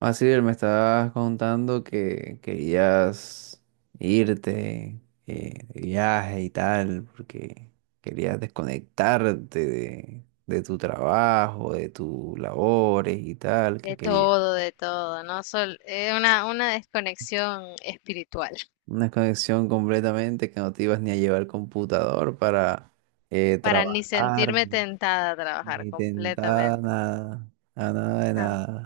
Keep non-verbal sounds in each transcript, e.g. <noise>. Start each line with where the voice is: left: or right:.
right: Así me estabas contando que querías irte de viaje y tal, porque querías desconectarte de tu trabajo, de tus labores y tal, que querías
left: De todo, ¿no? Sol, una desconexión espiritual
right: una desconexión completamente que no te ibas ni a llevar computador para
left: para ni
right: trabajar,
left: sentirme tentada a
right: ni
left: trabajar
right: tentar
left: completamente.
right: nada, a nada de
left: Ah,
right: nada.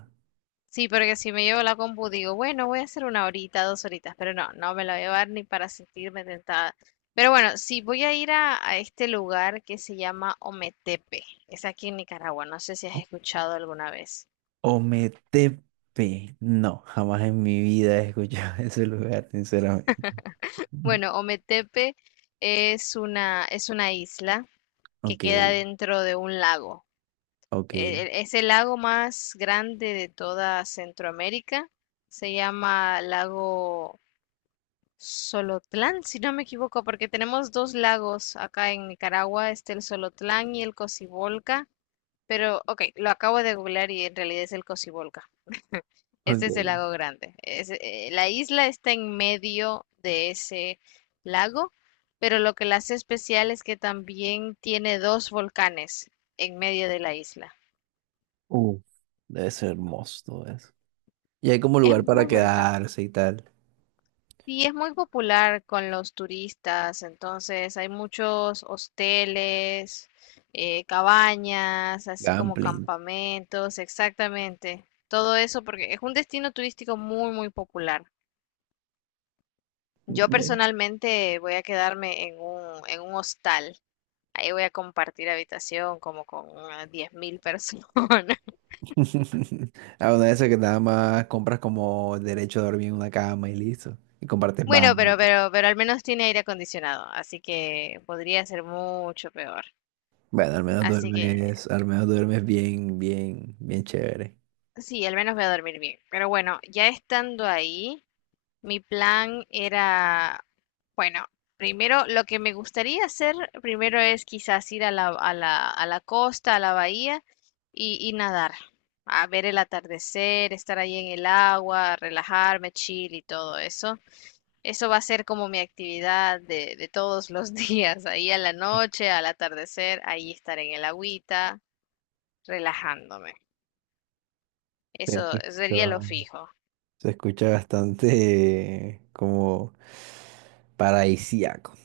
left: sí, porque si me llevo la compu digo, bueno, voy a hacer una horita, dos horitas, pero no, no me la voy a llevar ni para sentirme tentada. Pero bueno, sí, voy a ir a este lugar que se llama Ometepe. Es aquí en Nicaragua, no sé si has escuchado alguna vez.
right: O Ometepe, no, jamás en mi vida he escuchado <laughs> ese lugar, sinceramente.
left: Bueno, Ometepe es una isla que
right: Ok,
left: queda dentro de un lago.
right: ok.
left: Es el lago más grande de toda Centroamérica. Se llama lago Solotlán, si no me equivoco, porque tenemos dos lagos acá en Nicaragua, este el Solotlán y el Cocibolca. Pero, ok, lo acabo de googlear y en realidad es el Cocibolca. <laughs> Ese es el
right: Ok.
left: lago grande. Es, la isla está en medio de ese lago, pero lo que la hace especial es que también tiene dos volcanes en medio de la isla.
right: Uf, debe ser hermoso todo eso. Y hay como
left: Es
right: lugar para
left: muy bonita.
right: quedarse y tal.
left: Y es muy popular con los turistas, entonces hay muchos hosteles, cabañas, así como
right: Gamplings.
left: campamentos, exactamente. Todo eso porque es un destino turístico muy, muy popular. Yo
right: ¿Ve?
left: personalmente voy a quedarme en un hostal. Ahí voy a compartir habitación como con unas 10.000 personas. <laughs>
right: <laughs> A una de esas que nada más compras como el derecho a dormir en una cama y listo. Y compartes
left: Bueno,
right: baño y
left: pero,
right: todo.
left: pero, pero al menos tiene aire acondicionado, así que podría ser mucho peor.
right: Bueno,
left: Así que
right: al menos duermes bien, bien, bien chévere.
left: sí, al menos voy a dormir bien. Pero bueno, ya estando ahí, mi plan era, bueno, primero lo que me gustaría hacer, primero es quizás ir a la costa, a la bahía y nadar, a ver el atardecer, estar ahí en el agua, relajarme, chill y todo eso. Eso va a ser como mi actividad de todos los <laughs> días, ahí a la noche, al atardecer, ahí estar en el agüita, relajándome.
right: Eh, Se
left: Eso
right: escucha,
left: sería lo fijo.
right: se escucha bastante como paradisíaco.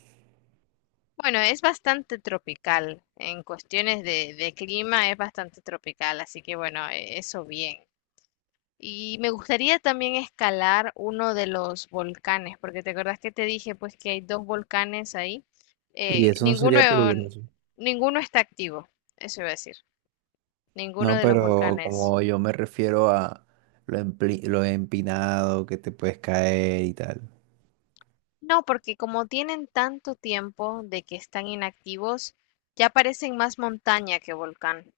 left: Bueno, es bastante tropical. En cuestiones de clima es bastante tropical, así que bueno, eso bien. Y me gustaría también escalar uno de los volcanes, porque te acuerdas que te dije pues que hay dos volcanes ahí.
right: Y
left: Eh,
right: eso no
left: ninguno,
right: sería peligroso.
left: Ninguno está activo, eso iba a decir. Ninguno
right: No,
left: de los
right: pero
left: volcanes.
right: como yo me refiero a lo empinado que te puedes caer y tal.
left: No, porque como tienen tanto tiempo de que están inactivos, ya parecen más montaña que volcán.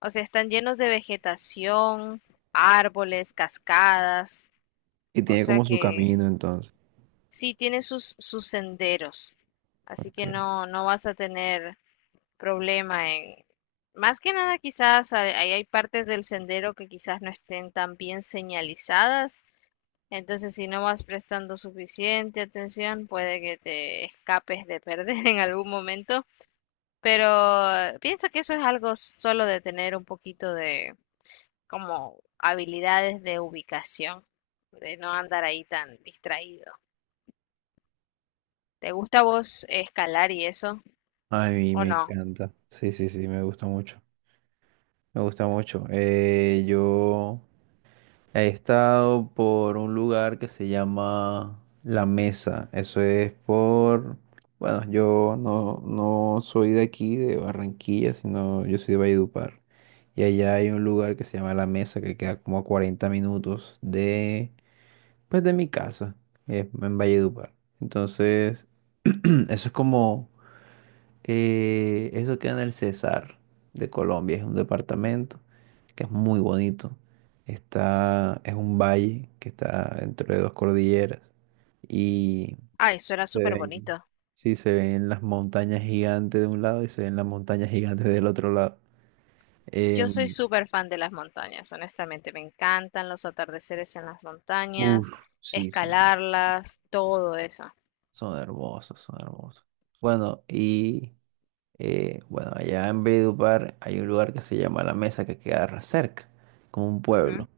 left: O sea, están llenos de vegetación, árboles, cascadas.
right: Y
left: O
right: tiene
left: sea
right: como su
left: que
right: camino entonces.
left: sí tiene sus senderos. Así que
right: Okay.
left: no, no vas a tener problema en... Más que nada quizás hay, ahí hay partes del sendero que quizás no estén tan bien señalizadas. Entonces, si no vas prestando suficiente atención, puede que te escapes de perder <laughs> en algún momento. Pero pienso que eso es algo solo de tener un poquito de, como habilidades de ubicación, de no andar ahí tan distraído. ¿Te gusta a vos escalar y eso
right: A mí
left: o
right: me
left: no?
right: encanta. Sí, sí, sí, me gusta mucho. Me gusta mucho. He estado por un lugar que se llama La Mesa. Bueno, yo no, no soy de aquí, de Barranquilla, sino yo soy de Valledupar. Y allá hay un lugar que se llama La Mesa, que queda como a 40 minutos de, pues, de mi casa, en Valledupar. Entonces, <clears throat> eso es como eso queda en el Cesar de Colombia, es un departamento que es muy bonito. Está, es un valle que está entre dos cordilleras y
left: Ay, eso era
right: se
left: súper
right: ven,
left: bonito.
right: sí, se ven las montañas gigantes de un lado y se ven las montañas gigantes del otro lado.
left: Yo soy
right: Em,
left: súper fan de las montañas, honestamente, me encantan los atardeceres en las
right: uf,
left: montañas,
right: sí, son,
left: escalarlas, todo eso.
right: son hermosos, son hermosos. Bueno, y bueno, allá en Valledupar hay un lugar que se llama La Mesa que queda cerca, como un
left: Ujú.
right: pueblo.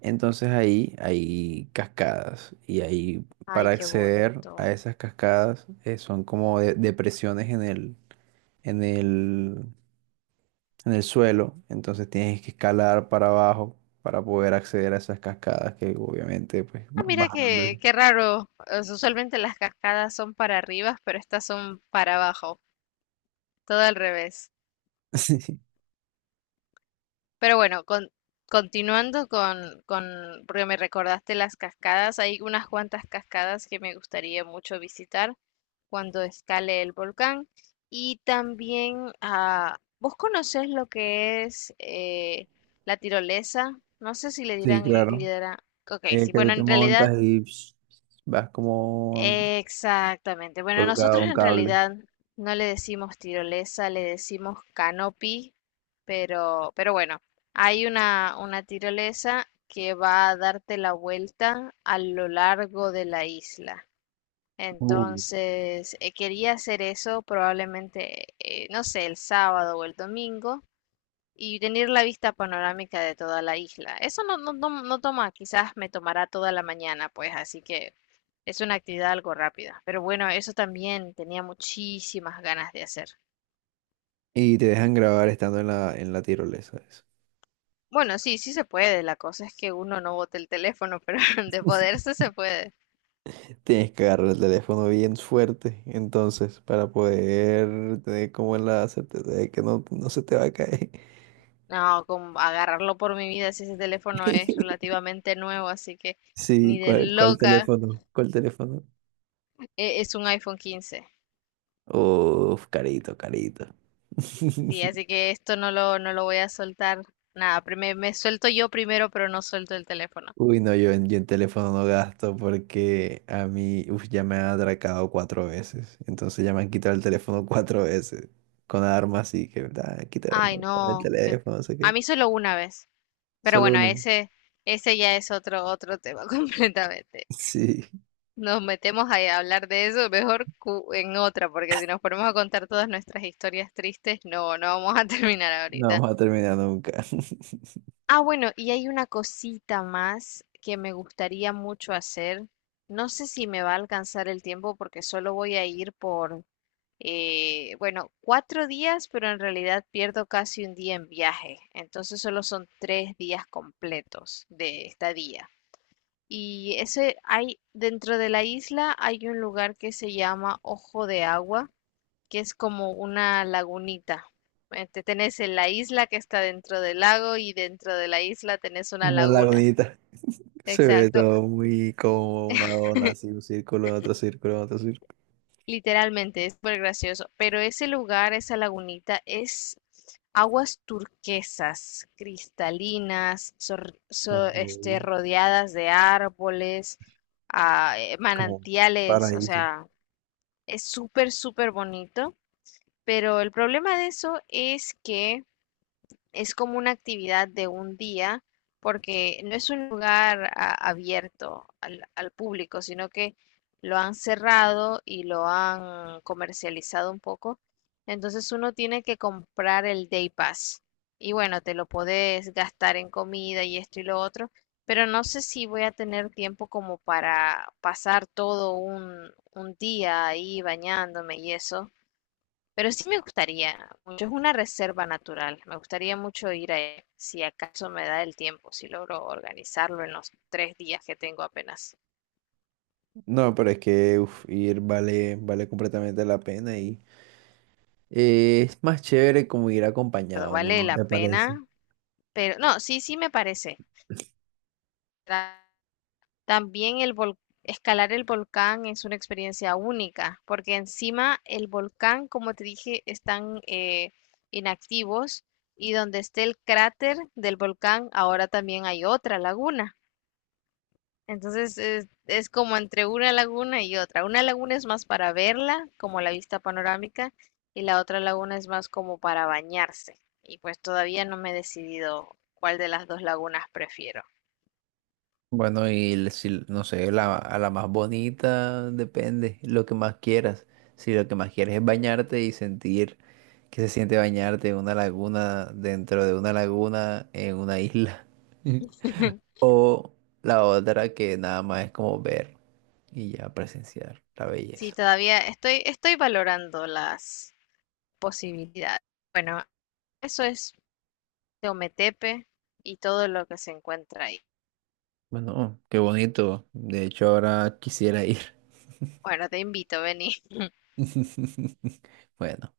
right: Entonces ahí hay cascadas y ahí para
left: Ay, qué
right: acceder a
left: bonito.
right: esas cascadas son como depresiones en el, en el, en el suelo. Entonces tienes que escalar para abajo para poder acceder a esas cascadas que obviamente pues
left: Ah,
right: van
left: mira
right: bajando.
left: qué, qué raro. Usualmente las cascadas son para arriba, pero estas son para abajo, todo al revés.
right: <laughs> Sí,
left: Pero bueno, continuando porque me recordaste las cascadas, hay unas cuantas cascadas que me gustaría mucho visitar cuando escale el volcán. Y también, ah, ¿vos conocés lo que es la tirolesa? No sé si le
right: sí,
left: dirán, le
right: claro.
left: dirán, ok, sí,
right: Que
left: bueno,
right: tú te
left: en realidad
right: montas y psh, vas como
left: exactamente. Bueno,
right: colgado a
left: nosotros
right: un
left: en
right: cable.
left: realidad no le decimos tirolesa, le decimos canopy, pero bueno, hay una tirolesa que va a darte la vuelta a lo largo de la isla.
right: Uh.
left: Entonces, quería hacer eso probablemente, no sé, el sábado o el domingo, y tener la vista panorámica de toda la isla. Eso no toma, quizás me tomará toda la mañana, pues, así que es una actividad algo rápida. Pero bueno, eso también tenía muchísimas ganas de hacer.
right: Y te dejan grabar estando en la tirolesa, eso.
left: Bueno, sí, sí se puede. La cosa es que uno no bote el teléfono, pero <laughs> de poderse se puede.
right: Tienes que agarrar el teléfono bien fuerte, entonces, para poder tener como la certeza de que no, no se te va a caer.
left: No, con agarrarlo por mi vida si ese teléfono es
right: <laughs>
left: relativamente nuevo, así que
right: Sí,
left: ni de
right: ¿cuál, cuál
left: loca
right: teléfono? ¿Cuál teléfono?
left: es un iPhone 15.
right: Uf, carito, carito.
left: Sí, así
right: <laughs>
left: que esto no lo voy a soltar. Nada, me suelto yo primero, pero no suelto el teléfono.
right: Uy, no, yo en teléfono no gasto porque a mí, uf, ya me han atracado 4 veces. Entonces ya me han quitado el teléfono 4 veces. Con armas y que, ah, quita el
left: Ay,
right: dame el
left: no.
right: teléfono, no sé
left: A
right: qué.
left: mí solo una vez. Pero
right: Solo
left: bueno,
right: uno. <laughs>
left: ese ya es otro, otro tema <laughs> completamente.
right: Sí,
left: Nos metemos ahí a hablar de eso mejor en otra, porque si nos ponemos a contar todas nuestras historias tristes, no, no vamos a <laughs> terminar
right: no
left: ahorita.
right: vamos a terminar nunca. <laughs>
left: Ah, bueno, y hay una cosita más que me gustaría mucho hacer. No sé si me va a alcanzar el tiempo porque solo voy a ir por bueno, 4 días, pero en realidad pierdo casi un día en viaje. Entonces solo son 3 días completos de estadía. Y ese hay, dentro de la isla hay un lugar que se llama Ojo de Agua, que es como una lagunita. Tenés en la isla que está dentro del lago y dentro de la isla tenés una
right: Una
left: laguna.
right: lagunita. Se ve
left: Exacto.
right: todo muy como una dona, así un círculo, otro círculo, otro círculo.
left: Literalmente, es súper gracioso. Pero ese lugar, esa lagunita, es aguas turquesas, cristalinas,
right: Ok,
left: rodeadas de árboles,
right: como un
left: manantiales, o
right: paraíso.
left: sea, es súper, súper bonito. Pero el problema de eso es que es como una actividad de un día porque no es un lugar abierto al público, sino que lo han cerrado y lo han comercializado un poco. Entonces uno tiene que comprar el Day Pass. Y bueno, te lo podés gastar en comida y esto y lo otro, pero no sé si voy a tener tiempo como para pasar todo un día ahí bañándome y eso. Pero sí me gustaría mucho, es una reserva natural. Me gustaría mucho ir a ella, si acaso me da el tiempo, si logro organizarlo en los 3 días que tengo apenas.
right: No, pero es que uf, ir vale, vale completamente la pena y es más chévere como ir
left: Pero
right: acompañado,
left: vale
right: ¿no
left: la
right: te parece?
left: pena, pero no, sí, sí me parece. Ta- También el vol- Escalar el volcán es una experiencia única, porque encima el volcán, como te dije, están inactivos y donde esté el cráter del volcán, ahora también hay otra laguna. Entonces es como entre una laguna y otra. Una laguna es más para verla, como la vista panorámica, y la otra laguna es más como para bañarse. Y pues todavía no me he decidido cuál de las dos lagunas prefiero.
right: Bueno, y si, no sé, a la más bonita depende, lo que más quieras. Si lo que más quieres es bañarte y sentir que se siente bañarte en una laguna, dentro de una laguna, en una isla. <laughs>
left: <laughs>
right: O la otra que nada más es como ver y ya presenciar la
left: Sí,
right: belleza.
left: todavía estoy valorando las posibilidades. Bueno, eso es Teometepe y todo lo que se encuentra ahí.
right: Bueno, qué bonito. De hecho, ahora quisiera ir.
left: Bueno, te invito, vení.
right: <laughs> Bueno,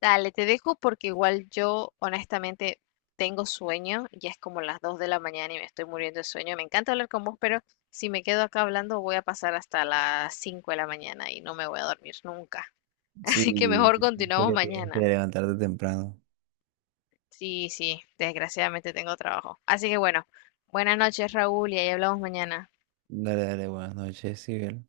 left: Dale, te dejo porque igual yo honestamente tengo sueño, ya es como las 2 de la mañana y me estoy muriendo de sueño. Me encanta hablar con vos, pero si me quedo acá hablando voy a pasar hasta las 5 de la mañana y no me voy a dormir nunca. <laughs> Así que
right: sí,
left: mejor
right: sé
left: continuamos
right: que tienes que
left: mañana.
right: levantarte temprano.
left: Sí, sí, desgraciadamente tengo trabajo. Así que bueno, buenas noches, Raúl, y ahí hablamos mañana.
right: Dale, dale, buenas noches, Sibel.